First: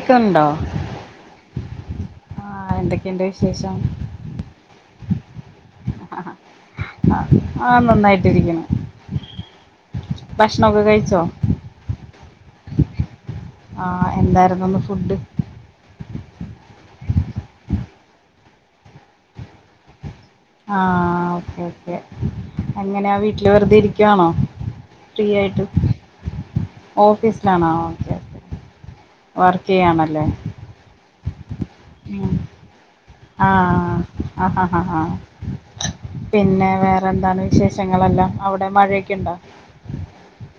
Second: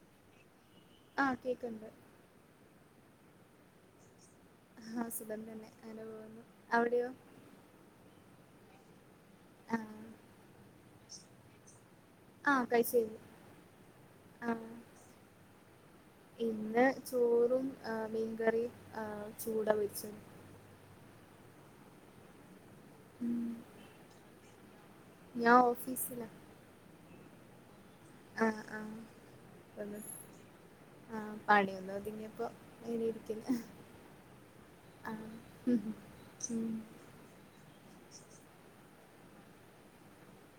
ക്കണ്ടോ ആഹ് കേക്ക്ണ്ട് ആയെന്തെ- ക്കെണ്ട് വിശേഷം- ആഹ സുഖം തന്നെ അങനെ പോന്നു അവിടെയോ? ആഹ് ഭക്ഷണംമക്കെ കഴിച്ചോ? ആഹ് കഴിച്ചിരുന്നു ആ എന്തായിരുന്നു ആഹ് ഇന്ന് ഫുഡ്- ഇന്ന് ചോറും ആ മീൻകറിയും ആ ചൂടാപൊരിച്ചതും- ആഹ് ഓക്കെ ഓക്കെ- എങ്ങനാ വീട്ടില് വെറുതെ ഇരിക്കുവാണോ? ഫ്രീ ഞാ ആയിട്ട് ഓഫീസില്- ഓഫീസിലാണോ? വർക്ക് ഒന്ന് ചെയ്യാണല്ലേ? ആഹ് പണിയൊന്ന് ഒതുങ്ങിയപ്പോ ഇങ്ങനെ ഇരിക്കുന്നു ആഹ ആഹാ ആഹ് ഉം ഉം. പിന്നെ വേറെന്താണ് വിശേഷങ്ങളെക്കേ അവിടെ മഴ [unintelligible] ക്കിണ്ട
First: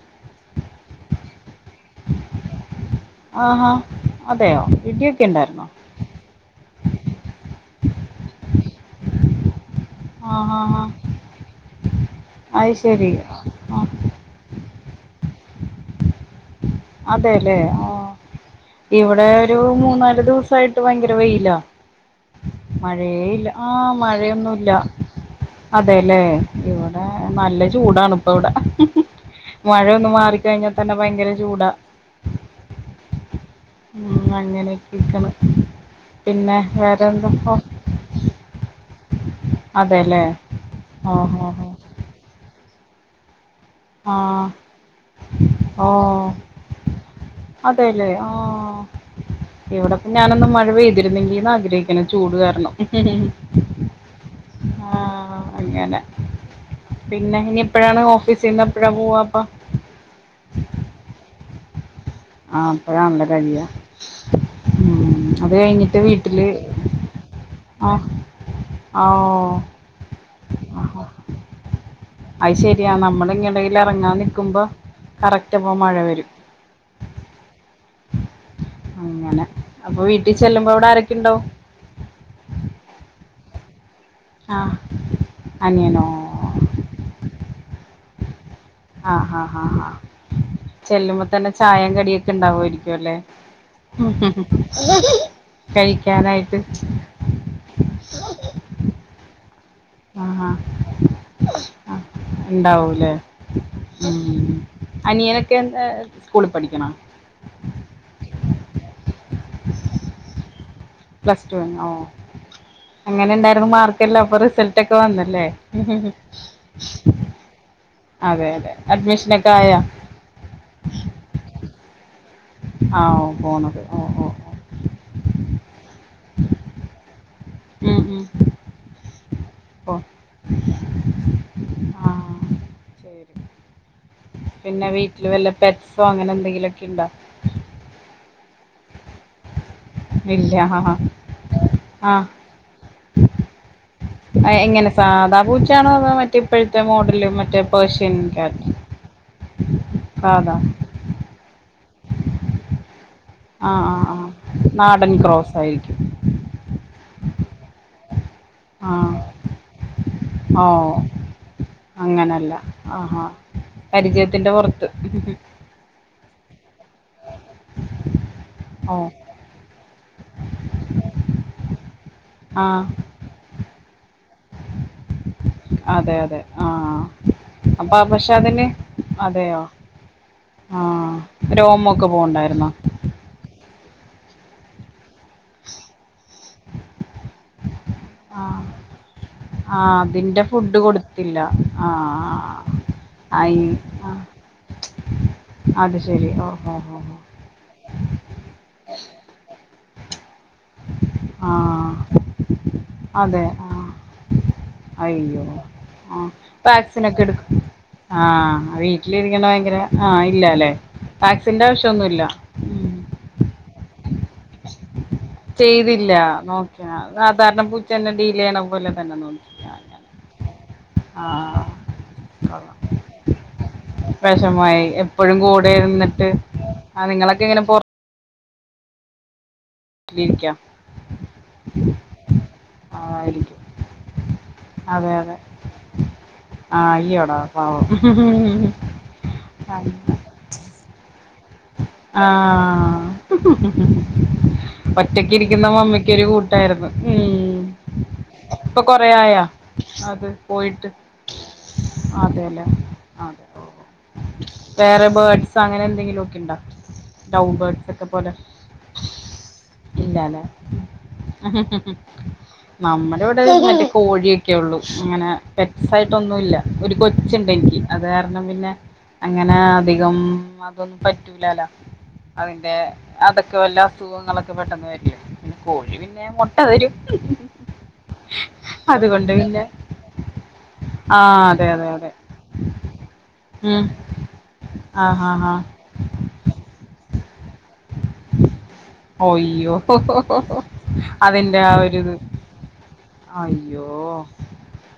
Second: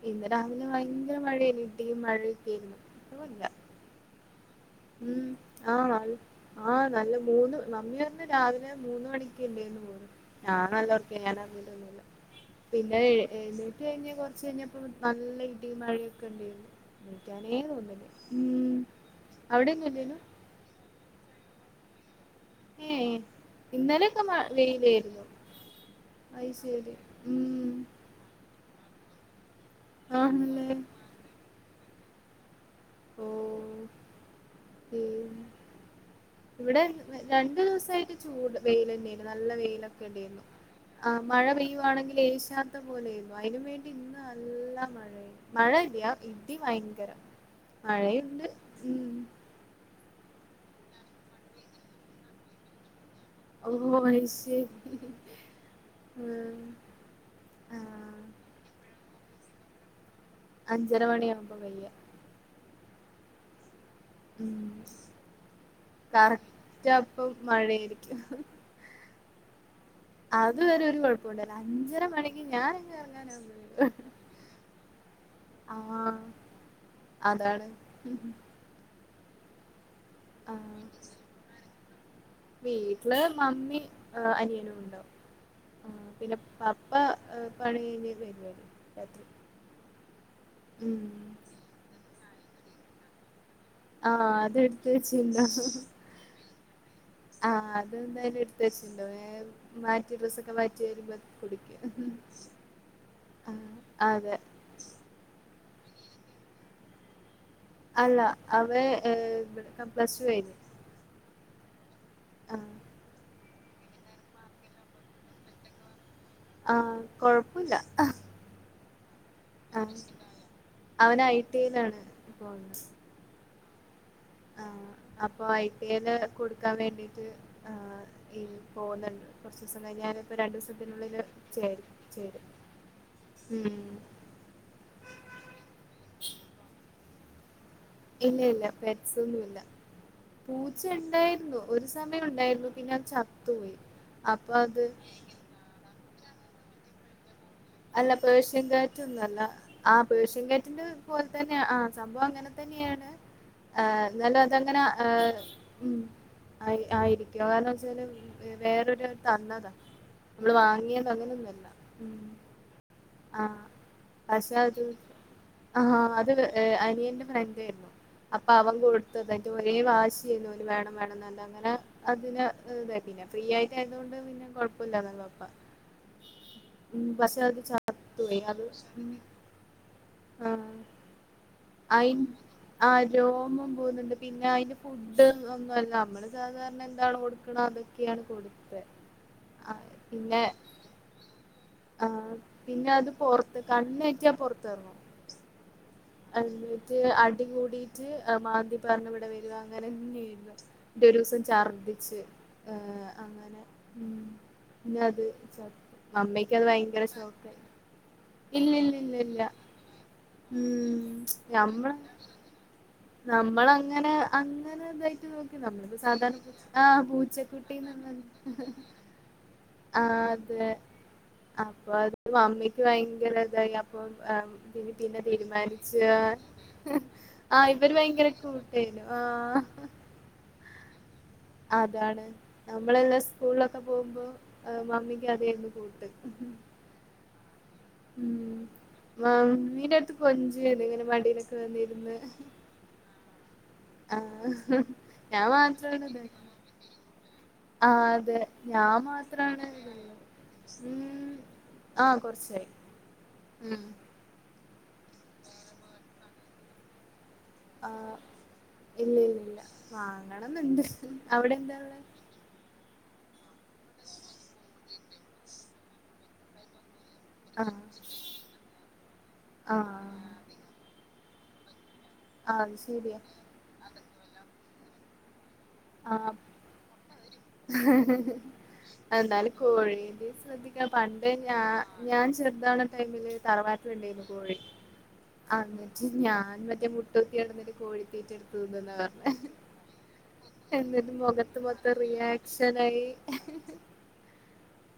ഇന്ന് രാവിലെ ഭയങ്കര മഴയായിരുന്നു ഇടിയും മഴയൊക്കെ ആയിരുന്നു. ആഹഹാ അതെയോ ഇഡിയൊക്കെ ഉണ്ടായിന്നോ ആഹ നല്ല മൂന്ന് നമ്മി വന്ന് രാവിലെ മൂന്ന് മണിക്ക്ണ്ടേന്ന് ആ ഹാ ഹാ ഞനാല്ല ഉർക്ക ഞാൻറിങ്ങിട്ടൊന്നുമ അത് പിന്നെ ശരി എഴുന്നേറ്റ് ആ കഴിഞ്ഞ കുറച്ച് കഴിഞ്ഞ നല്ല ഇടി മഴയൊക്കെ ഉണ്ടായിരുന്നു. അതെല്ലേ നിക്കാനേ തോന്നില്ല ഉ രൂ മൂന്നാല് ദിവസട്ട് ഭയങ്കര വെയ് ല്ല ഏ മഴയേയില്ല ആഹ ഇന്നലെയൊക്കെ മ മഴയൊന്നുംല്ല വെയിലായിരുന്നു അതെല്ലേ അത് ശരി ഇവിടെ നല്ല ഉം ചൂടണ ഇപ്പ ഇവിടെ ഉ മഴയൊന്നു ആണല്ലേ മാറിക്കഴിഞ്ഞാൽ തന്നെ ഭയങ്കര ചൂടാ ഓ ഉം അ [unintelligible] ഏ. ക്കണം ഇവിടെ രണ്ടു ദിവസായിട്ട് ചൂട് വെയ്ലന്നെ നല്ല വെയിലൊക്കെ അതെല്ലേ ഉണ്ടേരുന്നു ആ ഓഹ് മഴ ഓഹ് പെയ്യുവാണെങ്കിൽ ഏശാ [unintelligible] അയിനും വേണ്ടി ഇന്ന് ആഹ് നല്ല മഴ മഴയില്ല ഓഹ് ഇടി ഭയങ്കരം അതെല്ലേ മഴയുണ്ട് ഉംമ് ഞാനൊന്നു മഴ പെയ്തിരുന്നെങ്കി ന്നാഗ്രഹിക്കാണ് ചൂട് കാരണം ഓഹോ ഐ സീ ആഹ്അ അങ്ങനെ പിന്നെ ഇനി എപ്പഴാണ് ആഹ് ഓഫീസീന്നെപ്പഴ പോവാപ്പ പ്പൊ വയ്യ അഹ് അപ്പഴാണല്ലേ കഴിയ ഉം മ് അത് കഴിഞ്ഞിട്ട് വീട്ടില് കറക്റ്റ് അപ്പം ആഹ് മഴയായിരിക്കും ഓ ഓഹ് അത് വരെ ഒരു കുഴപ്പൊണ്ടവുല്ല അഞ്ചരമണി അയ് ശരിയാ നമ്മള് എങ്ങനേലും ഇറങ്ങാൻ നിക്കുമ്പോ കറക്റ്റ് അപ്പൊ മഴ ആഹ് വരും അതാണ് അങ്ങനെ അപ്പൊ വീട്ടിൽ ചെല്ലുമ്പോ ആഹ് അവിടെ ആരൊക്കെ ഉണ്ടാവും വീട്ടില് മമ്മി ആഹ് ആ അനിയനും ഉണ്ടാവും അനിയനോ ആഹ് പിന്നെ പപ്പ പണി കഴിഞ്ഞ് വരുവായി അഹ് ഹ ഹാ ഹ ഉം ചെല്ലുമ്പോ തന്നെ ചായേം കടി ക്ക്ണ്ടാവുവായിരിക്കുവല്ലേ ഉം ആഹ് ഹുംഹു അതെടുത്ത് കഴിക്കാനായിട്ട് [inaudible] അഹ് അതെന്തായാലും എടുത്ത് വെച്ചിട്ടുണ്ടാവും എഹ് മാറ്റി ആ ഹാ ഡ്രസ്സൊക്കെ മാറ്റി വരുമ്പോ ആ കുടിക്കും ഉണ്ടാവൂല്ലേ ആഹ് അതെ ക്കെ എന്താ സ്കൂളിൽ പഠിക്ക്ണൊ അല്ല അവൻ ഏഹ് പ്ലസ് ടു കഴിഞ്ഞു പ്ലസ് ടു ഴിഞ്ഞോ ഓ ആ എങ്ങനെണ്ടാ മാർക്കെല്ലാം അപ്പൊ റിസൾട്ടൊക്കെ വന്നല്ലേ മ് മ്മ് ആ കൊഴപ്പൊല്ല അഡ്മിഷ് അ അവൻ ഐ ടി യിലാണ് അ ഒ പോണം അ അപ്പൊ [unintelligible] കൊടുക്കാൻ വേണ്ടിട്ട് അഹ് ഉം ഉം ഈ പോന്നുണ്ട് കുറച്ച ദിവസം ഓ കഴിഞ്ഞാന ഇപ്പ രണ്ടു ദിവസത്തിനുള്ളില് ആ ചെയ ശരി [unintelligible] ഉം പിന്നെ വീട്ടില് വല്ല പെറ്റ്സോ അങ്ങനെ എന്തെങ്കിലുമൊക്കെ ഇണ്ടോ? ഇല്ല ഇല്ല പെറ്റ്സ്ഒന്നും ഇല്ല ഇല്ല ആ പൂച്ച ഇണ്ടായിരുന്നു ഒരു ആ സമയം ഉണ്ടായിരുന്നു പിന്നെ അത് ചത്തുപോയി അപ്പൊ അത് ഇപ്പഴത്തെ മോഡല് മ അല്ല പേഴഷ്യൻ കേറ്റ് ഒന്നല്ല ആ സാധാ പേഴ്ഷ്യൻകറ്റിന്റെ പോലെ തന്നെയ ആ സംഭവം അങ്ങനെ തന്നെയാണ് ആ നല്ല അതങ്ങനെ ആ നാടൻ ക്രോസ് ഉ ആയിരിക്കും ആയിരി കാരണ വെച്ചാല് [unintelligible] ആ വേറൊരാള്തന്നതാ നമ്മള് ഓ വാങ്ങിയത് അങ്ങനെന്നുമല്ല ആഹാ പരിചയത്തിന്റെ പുറത്ത് ആ അത് അനിയന്റെ ഫ്രണ്ട് അപ്പൊ അവൻ ഓ കൊടുത്തതാ ഒരേ വാശ ചെയ്യ വേണം വേണന്ന് എന്താ അങ്ങനെ അതിന് ആ ഇതെ പിന്നെ ഫ്രീ ആയി യതുകൊണ്ട് പിന്നെ കൊയപ്പമില്ലാ ലോ അതെ അതെ ആ അത് അപ്പൊ പക്ഷെ ചത്തുപോയി അത് അതിന് ഉം അതെയോ ആഹ് ആഹ രോമക്കെ അയി പോവണ്ടായിരുന്നോ? ആഹ് രോമം പോകുന്നുണ്ട് പിന്നെ അതിന്റെ ഫുഡ് ഒന്നുംല്ല നമ്മള് സാധാരണ എന്താണ് കൊടുക്കണ അത് ആ ആ അതിന്റെ ഫുഡ് കൊടുത്തില്ല ആ ആ പിന്നെ അത് പൊറത്ത് ആഹ് കണ്ണെറ്റിയപൊറതെർങ്ങും അത് ശരി ഓഹോ ഹോ അട്ട് ഹോ അടി കൂടിട്ട് മാന്തി പറഞ്ഞ ഇവടെ വരുവാണ് അങ്ങനന്നെയല്ല [unintelligible] ഒരു ദിവസം ആഹ് ഛർദിച്ച് ഏ അതെ അങ്ങനെ ആഹ് ഉ പിന്നെ അത് അയ്യോ ആഹ് അമ്മക്ക് അത് ഭയങ്കര വാക്സിനൊക്കെ ഷോകായ് എടുക്കും ആഹ് ഇല്ലല്ലല്ലല്ല വീട്ടിലിരിക്കണ ഭയങ്കര ആഹ് ഉ ഇല്ലല്ലേ വാക്സിന്റെ ആവശ്യ ഒന്നുഇല്ല നമ്മ [unintelligible] അങ്ങനെ അങ്ങനെ ചെയ്തില്ല നോക്കിയ സാധാരണ നമ്മളിപ്പോസാധാരആപൂച്ചക്കുട്ടിആ പൂച്ചേനെ ഡീൽ ചെയ്യണ പോലെ തന്നെ നോക്കി അതെ ആഹ് അപ്പൊ അത് അമ്മയ്ക്ക് ഭയങ്കര ഇതായി അപ്പൊ വിഷമായി പിന്നെ എപ്പോഴും കൂടെ തീരുമാനിച്ച ഇരുന്നിട്ട് ആ നിങ്ങളൊക്കെ ആ ഇങ്ങനെ ഇവര് ഭയങ്കര കൂട്ടേയിനു ആഹ് [unintelligible] അതാണ് നമ്മളെല്ലാം ആയിരിക്കും സ്കൂളിലൊക്കെ പോവുംമ്പോ ഏഹ് അതെ മമ്മിക്ക് അതെ അതേര്ന്നു കൂട്ട് ആ അയ്യോടാ പാവം മ് ആം [unintelligible] കൊഞ്ചുയെനു ഇങ്ങനെ മടിലൊ വന്നീര്ന്ന് ആഹ് ആഹ് ഒറ്റക്ക് ഞാൻ ഇരിക്കുന്ന മാത്രള്ളു മമ്മിക്കൊരു കൂട്ടായിരുന്നു ഉം ആഹ് അതെ ഇപ്പൊ കൊറേ ആയാ ഞാമാത്രാണ് അത് പോയിട്ട് മ് ആ അതെല്ലേ കൊറച്ചായി അതെ മ് വേറെ ബേർഡ്സ് അങ്ങനെ എന്തെങ്കിലും [unintelligible] ബേർഡ്സ് ഒക്കെ ആഹ് പോലെ ഇല്ലല്ല ല്ല ഇല്ലാല്ലേ വാങ്ങണന്ന്ണ്ട് അവടെന്താള്ളേ ബടെ കോഴിയൊക്കെ ഉള്ളൂ അങ്ങനെ പെറ്റ്സായിട്ടൊന്നൂല്ല ഒരു ആഹ് കൊച്ച്ണ്ടെനിക്ക് അത് കാരണം പിന്നെ അങ്ങനെ ആഹ് അധികം അതൊന്നും പറ്റൂലാലൊ അതിന്റെ അത് ശരിയാ അതൊക്കെ വല്ല അസുഖങ്ങളൊ [unintelligible] പെട്ടെന്ന് വരില്ലേ കോഴി പിന്നെ മൊട്ട തരും അതുകൊണ്ട് എന്തായാലും പിന്നെ കോഴിനെ ശ്രദ്ധിക്കണം, ആ പണ്ട് ഞാ അതെ അതെ അതെ ഞാൻ ചെറുതാണ് ടൈമില് ഉം തറവാട്ടിൽ ഉണ്ടായിരുന്നു കോഴി ആ ഹാ ഹാ ആഹ്. ഞാൻ മറ്റേ മുട്ട നോക്കി നടന്ന് കോഴി തീറ്റ എടുത്ത് തിന്നുയെന്നാ പറഞ്ഞേ, ഒയ്യോ എന്നിട്ട് മുഖത്ത് അതിന്റെ ആ മൊത്തം ഒരിത് റിയാക്ട്. [unintelligible] അയ്യോ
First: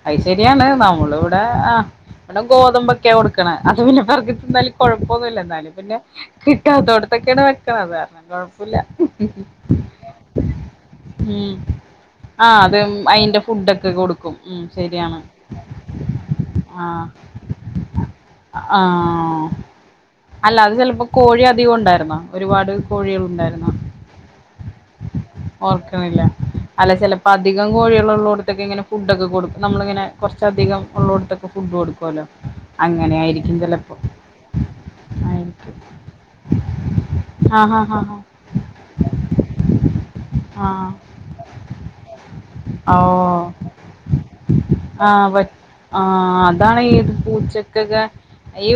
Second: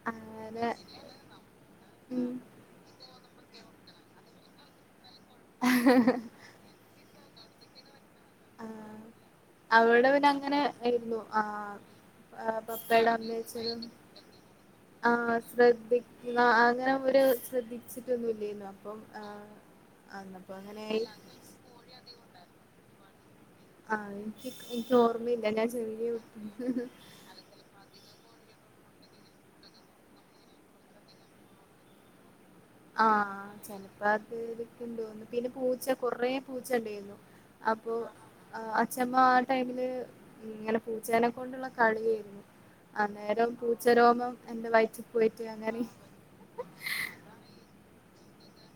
അത് ശരിയാണ്, അങ്ങനെ നമ്മൾ ഇവിടെ ആഹ് ഉം ഇവിടെ ഗോതമ്പ് ഒക്കെയാ കൊടുക്കേണ് അത് പിന്നെ പറഞ്ഞിട്ട്. എന്തായാലും കൊള്ളാം. പോന്നില്ല എന്നാലും പിന്നെ കിട്ടാത്തെടുത്ത്. ഇതൊക്കെയാണ് വെക്കണത്. ആ കൊഴപ്പമില്ല അവിടെ പിന്നെ അങ്ങനെ ആയിരുന്നു ആ ഉം ആ അതും. പപ്പയുടെ അതിന്റെ അമ്മേച്ചനും ഫുഡൊക്കെ കൊടുക്കും, ഉം ആ ശരിയാണ് ശ്രദ്ധിക്കുന്ന അങ്ങനെ ആഹ് ഒരു ശ്രദ്ധിച്ചിട്ടൊന്നുമില്ലേന്നു അപ്പം ആ ആഹ് അന്നപ്പോ അല്ല അത് അങ്ങനെയായി ചെലപ്പോ കോഴി അധികം ഉണ്ടായിരുന്നോ ഒരുപാട്. കോഴികൾ ഉണ്ട്. ആഹ് എനിക്ക് എനിക്ക് ഓർമ്മയില്ല ഞാൻ ചെറിയ കുട്ടിയായിരുന്നു. കോഴീയോൾ ഉള്ളോടത്തൊക്കെ ഇങ്ങെനെ ഫുഡോക്കെ കൊടുക്ക നമ്മളിങ്ങനെ കുറച്ചധികം ഉള്ളോടത്തൊക്ക ഫുഡ് കൊടുക്കുല്ലോ ആഹ ചെലപ്പോ അത് ഇക്കെ തോന്നുന്നു പിന്നെ ആയിരിക്കും പൂച്ച കൊറേ പൂച്ച ണ്ടായിരുന്നു ആ ഹാ അപ്പൊ ഹാ ഹാ അച്ചമ്മ ആ ടൈമില് ഇങ്ങനെ ആഹ് പൂച്ചേനെ കൊണ്ടുള്ള കളിയായിരുന്നു ഓ അന്നേരം പൂച്ച രോമം എന്റെ വയറ്റിൽ ആഹ് പോയിറ്റ് പ അങ്ങനേം ആഹ് അതാണ് ഈ [unintelligible] ഈ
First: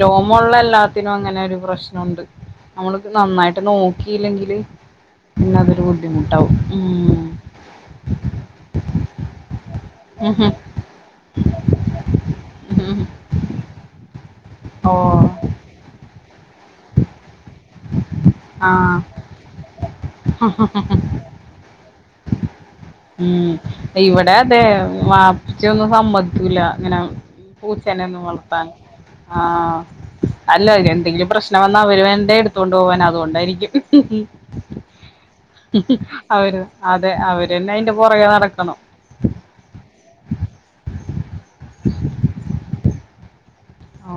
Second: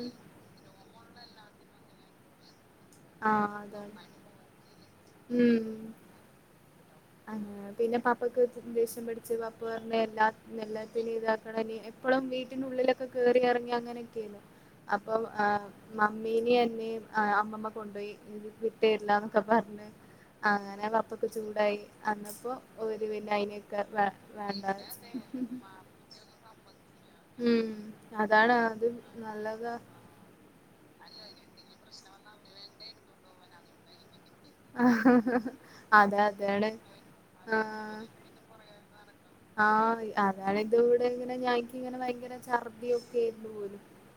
രോമള്ളല്ലാത്ത ത്തിനും അങ്ങനെ ഒരു പ്രശ്നമുണ്ട് നമ്മള് ആഹ് നന്നായിട്ട് അതാണ് നോക്കിയില്ലെങ്കില് പിന്നെ അതൊരു ബുദ്ധിമുട്ടാവും ഉം ആഹ പിന്നെ പ [unintelligible] [unintelligible] ഉം ഉം ഓ അമ്മ കൊണ്ടുപോയി ഇനി ആഹ് വിട്ടരില്ലന്നൊക്കെ പറഞ് ആ അങ്ങനെ പപ്പൊക്കെ ചൂടായി അന്നപ്പോ ഓര് പിന്നെ ഉം അയിനൊക്കെ വേ ഇവിടെ അതെ വേണ്ട വാപ്പിച്ചൊന്നും സമ്മതിക്കൂല്ല ഇങ്ങനെ ഉം പൂച്ചേനെ ഒന്നും അതാണ് വളർത്താൻ അത് ആ നല്ലതാ അല്ല എന്തെങ്കിലും പ്രശ്നം വന്ന അവര് വേണ്ടെ എ തോണ്ടു പോവാൻ അതുകൊണ്ടായിരിക്കും അതെ അവര് അതാണ് അതെ അവര് [unintelligible] അയിന്റെ ആഹ് പുറകെ നടക്കണം ആഹ് അതാണ് [unintelligible] ഭയങ്കര ഛർദ്ദിയൊക്കെ ആയി ഓ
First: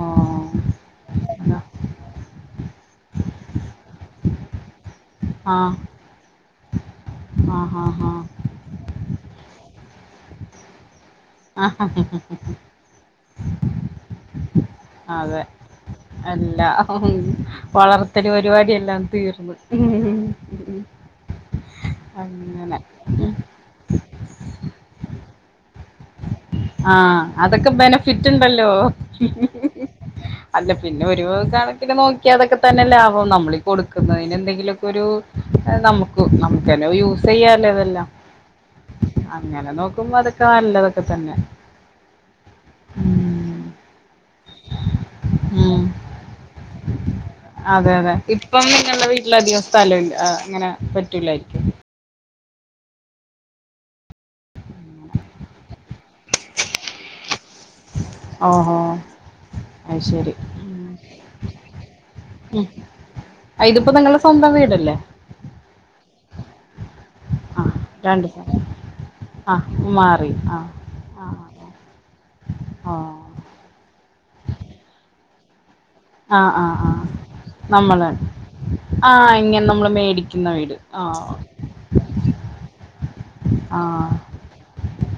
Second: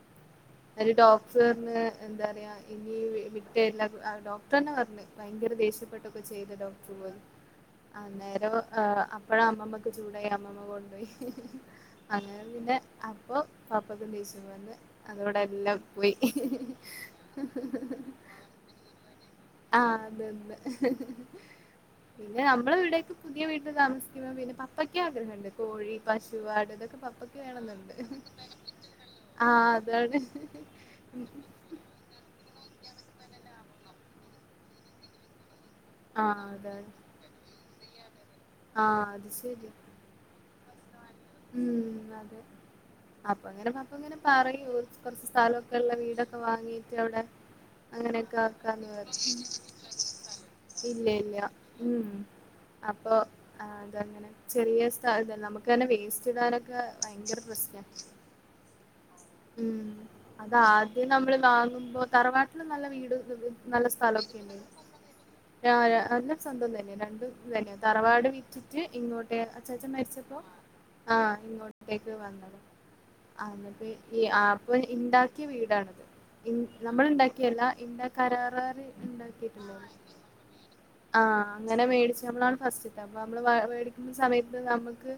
അയിൽ ഡോക്ടർ പറഞ്ഞ് എന്താ പറയാ ഇനി വിട്ടരില്ല ഡോക്ടർന്നെ പറഞ്ഞ് ഭയങ്കര ആഹ് ദേഷ്യപ്പെട്ടൊക്കെ ചെയ്ത് ഡോക്ടർ. ആഹ് ആഹ് അപ്പോഴാ അമ്മമ്മക്ക് അങ്ങനെ അമ്മമ്മ കൊണ്ടോയി ആഹ് അങ്ങനെ പിന്നെ അപ്പൊ പപ്പായ്ക്ക് ദേശ്യം വന്ന് അതോടെ അതെ എല്ലാം പോയി എല്ലാ ഹ ഹ ഹ വളർത്തല് പരിപാടി എല്ലാം തീർന്ന് ആ അതെ പിന്നെ നമ്മൾ അങ്ങനെ ഇവിടെക്കെ പുതിയ വീട്ടിൽ താമസിക്കുമ്പോ പിന്നെ പപ്പക്ക [unintelligible] കോഴി പശു ആട് ഇതൊക്കെ ആഹ പപ്പയ്ക്ക് അതൊക്കെ വേണന്നുണ്ട് ബെനഫിറ്റ് ഉണ്ടല്ലോ ആഹ് അതാണ് അല്ല പിന്നെ ഒരു കണക്കിന് നോക്കിയ അതൊക്കെ തന്നെ ലാഭം നമ്മള കൊടുക്കുന്നതിന് എന്തെങ്കിലുമൊക്കെ ഒരു നമുക്ക് ആഹ് അതാണ് നമുക്കെല്ലാം യൂസ് ചെയ്യല്ലോ ഇതെല്ലാം ആഹ് അത് അങ്ങനെ ശരിയാ നോക്കുമ്പോ അതൊക്കെ [unintelligible] ഉം അതെ ഉം അപ്പങ്ങനെ പപ്പങ്ങനെ പറയൂ കൊറച്ച സ്ഥലമൊക്കെ ഉം ഉള്ള വീടൊക്കെ വാങ്ങിട്ട് അവിടെ അതെ അതെ അങ്ങനെയൊക്കെ ഇപ്പം ആക്കാന് നിങ്ങളുടെ വീട്ടിൽ അധികം സ്ഥലമില്ല ആ, അങ്ങനെ ഇല്ല ഇല്ല പറ്റൂലായിരിക്കും ഉ അപ്പൊ ആ അത ചെറിയ സ്ഥലാ നമുക്കെന്നെ വേസ്റ്റ് ഈടാനൊക്കെ ഭയങ്കര [unintelligible] ഓഹോ ഉം അത് ശരി അതാദ്യം നമ്മൾ വാങ്ങുമ്പോ തറവാട്ടില് ഉം. നല്ല വീട് ആ, നല്ല ഇതിപ്പോ നിങ്ങളുടെ സ്ഥലൊക്കെ സ്വന്തം ഉണ്ട് വീടല്ലേ സ്വന്തം തന്നെ രണ്ടു ആ രണ്ട് തറവാട് സ്ഥലം വിറ്റിട്ട് ഇങ്ങോട്ടേക്ക് ആ അച്ചച്ചൻ മാറി മരിച്ചപ്പോ ആ ആ ഇങ്ങോട്ടേക്ക് വന്നത് ആ. ആ എന്നിട്ട് ഈ ആ അപ്പൊ ഇണ്ടാക്കിയ വീടാണ് ആ ആ ആ നമ്മൾ ഇണ്ടാക്കിയല്ല ഇ നമ്മള് കരാറി ആ ഇങ്ങനെ ഇണ്ടാക്കിട്ടുള്ളോ നമ്മൾ മേടിക്കുന്ന വീട് ആ അങ്ങനെ മേടിച്ച് നമ്മള ഫസ്റ്റ് അപ്പൊ നമ്മള് ആ മേടിക്കുന്ന സമയത്ത് നമ്മുക്ക്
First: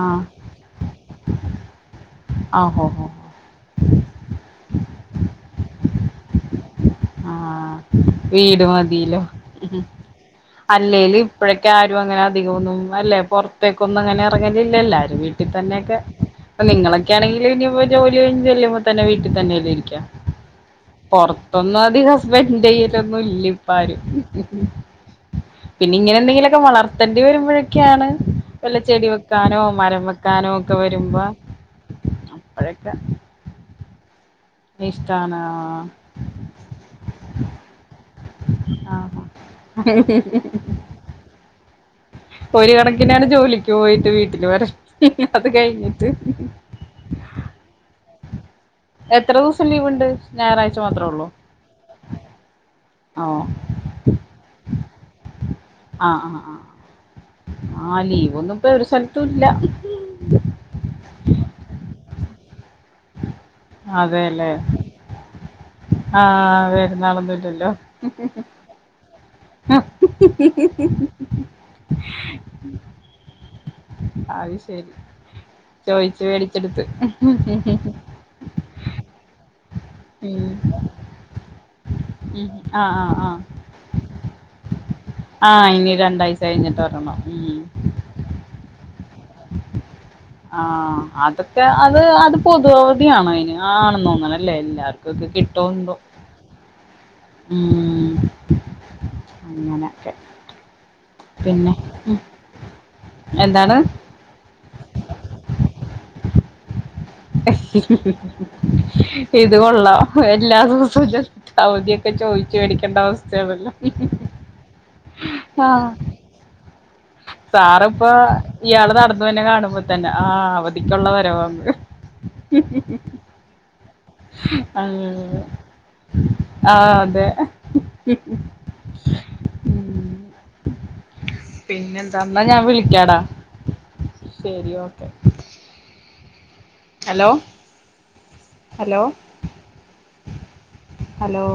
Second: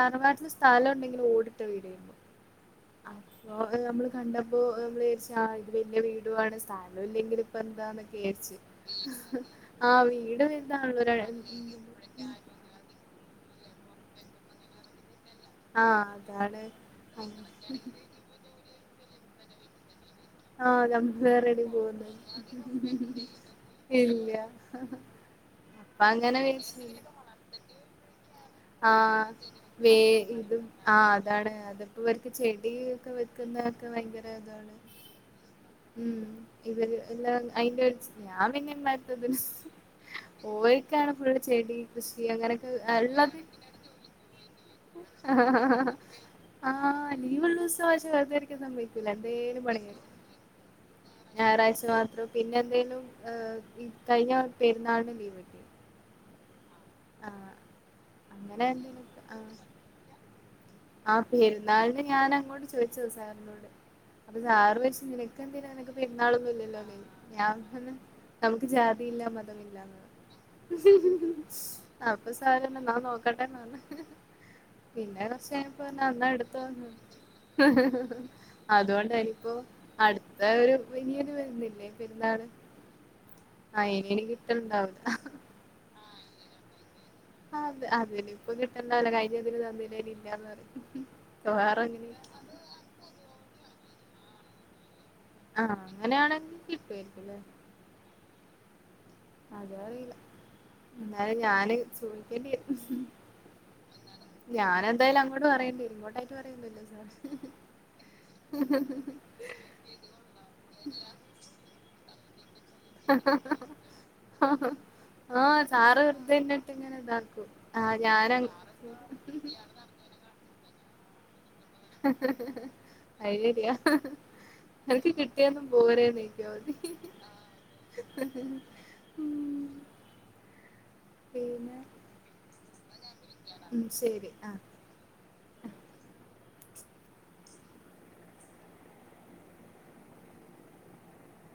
ആ സ്ഥലം ഉണ്ടെങ്കിൽ ഓടിട്ട വീടാരുന്നു ആ ഹോ ഹോ ഹോ. അപ്പൊ നമ്മള് കണ്ടപ്പോ നമ്മള് വിചാരിച്ചു ആഹ് വല്ല്യ വീടും ആണ് സ്ഥലം ആ ഇല്ലെങ്കിലിപ്പോ എന്താന്നൊക്കെ വിചാരിച്ചു. വീട് മതിയല്ലോ ഉം. ആഹ് വീട് വലുതാണ് അല്ലേല് ഇപ്പോഴൊക്കെ [unintelligible] ത്തേക്കൊന്നും അങ്ങനെ ഇറങ്ങലില്ലല്ലോ ആരും വീ ആ ട്ടിത്തന്നൊക്കെ അതാണ് ഇപ്പൊ നിങ്ങളൊക്കെയാണെങ്കില് ഇനിപ്പോ ജോലി കഴിഞ്ഞു ചെല്ലുമ്പോ തന്നെ വീ ട്ടി തന്നെയല്ലെ ഇരിക്കാ ആഹ് ഞ വേറെ ഒന്നാമതീ ഹസ്ബന്റിന്റെ കയ്യിലൊന്നും ഇല്ല ഇപ്പാരും ഇല്ല പിന്നെ അപ്പ ഇങ്ങനെ അങ്ങനെ എന്തെങ്കിലുമൊക്കെ വളർത്തേണ്ടി വരുമ്പോഴൊക്കെയാണ് വല്ല ചെടി ആഹ് വെക്കാനോ വേ മരം വെക്കാനോ ഇത് ഒക്കെ ആഹ് വരുമ്പോ അതാണ് അതിപ്പോ അവർക്ക് അപ്പോഴൊക്കെ ചെടിയൊക്കെ വെക്കുന്ന [unintelligible] ഇഷ്ടാണ് [unintelligible] ഹും ഇവര് എല്ലാ [unintelligible] ഞാൻ പിന്നെ ആ [unintelligible] ഓൽക്കാണ് ഫുള്ള് ചെടി കൃഷി അങ്ങനെയൊക്കെ ഒരു ആഹ് കണക്കിനാണ് ഇള്ളത് [inaudible] [unintelligible] അത് കഴിഞ്ഞിട്ട് ആഹ് ലീവുള്ള [unintelligible] എത്ര എന്തേലും ദിവസം പണി ലീവുണ്ട് ഞായറാഴ്ച മാത്രേ ഉള്ളൂ ഞായറാഴ്ച മാത്രം പിന്നെ എന്തേലും ഓ അഹ് ഇ കഴിഞ്ഞ പെരുന്നാളിനും ലീവ് കിട്ടി ആഹ് ആഹ് ആഹ് ആഹ് ലീവൊന്നും ഇപ്പൊ അങ്ങനെ ഒരു എന്തേലൊക്കെ സ്ഥലത്തും ഇല്ല ആഹ് ആ പെരുന്നാളിന് ഞാനങ്ങോട്ട് ചോദിച്ചത് സാറിനോട് അപ്പൊ അതെല്ലേ സാറ് നിനക്ക് ആഹ് പെരുന്നാളൊന്നുമില്ലല്ലോന്ന് പെരുന്നാളൊന്നും ഞാൻ ഇല്ലല്ലോ പറഞ്ഞു നമുക്ക് ജാതിയില്ല അപ്പൊ സാർ പറഞ്ഞു നോക്കട്ടെ ന്ന് അത് ശരി പിന്നെ പ്പോ അന്ന ചോയിച്ചു മേടിച്ചെടുത്ത് അടുത്തന്നു അതുകൊണ്ടനിപ്പോൊ ഉം അടുത്ത ഒരു വലിയല് വരുന്നില്ലേ പെരുന്നാള് ഉം ആഹ് ആഹ് ആഹ് അയിനന് കിട്ടലണ്ടാവില്ല കഴിഞ്ഞിട്ട എന്ന ഇ കിട്ടണ്ടാവില്ല കഴിഞ്ഞതിന് തന്നില്ലേന് ഇല്ലാന്ന് ആ പറയും അതൊക്കെ വേറെ അത് എങ്ങനെ അത് പൊതുവവധി ആണോ അയ്ന് ആ തോങ്ങലല്ലേ എല്ലാരും ആ അങ്ങനെയാണെങ്കികിട്ടുവായിരിക്കും ല്ലേ അങ്ങനൊക്കെ അഹ്‌ ഞാാന് ചോദിക്കേണ്ടിരുന്നു എന്താണ് ഞാനെന്തായാലും അങ്ങോട്ട് പറയണ്ടേ ഇങ്ങോട്ടായിട്ട് പറയൊന്നൂല്ല അ ഇത് കൊൊള്ളാം എല്ലാ ദിവസോം ജസ്റ്റ്‌ അവധി കച്ചോയ് ചേടടിക്കേണ്ട അവസ്ഥയാണല്ലോ ആഹ് സാറ് വെറുതെ എന്നിട്ട് ഇങ്ങനെ ഇതാക്കും സാറി ആഹ് പ്പൊ ഞാന ഇയാള് അത് നടന്നു വര്നെ കാണുമ്പോ തന്നെ ആ തിക്കുള്ളവരോം അയ്ലെരിയ എനിക്ക് അങ്ങനെ കിട്ടിയന്നും ആ പോരന്നേക്കതി അതെ പിന്നെ ക്കാടാ ഉം ശരി ആ ഹലോ ഹലോ ഹലോ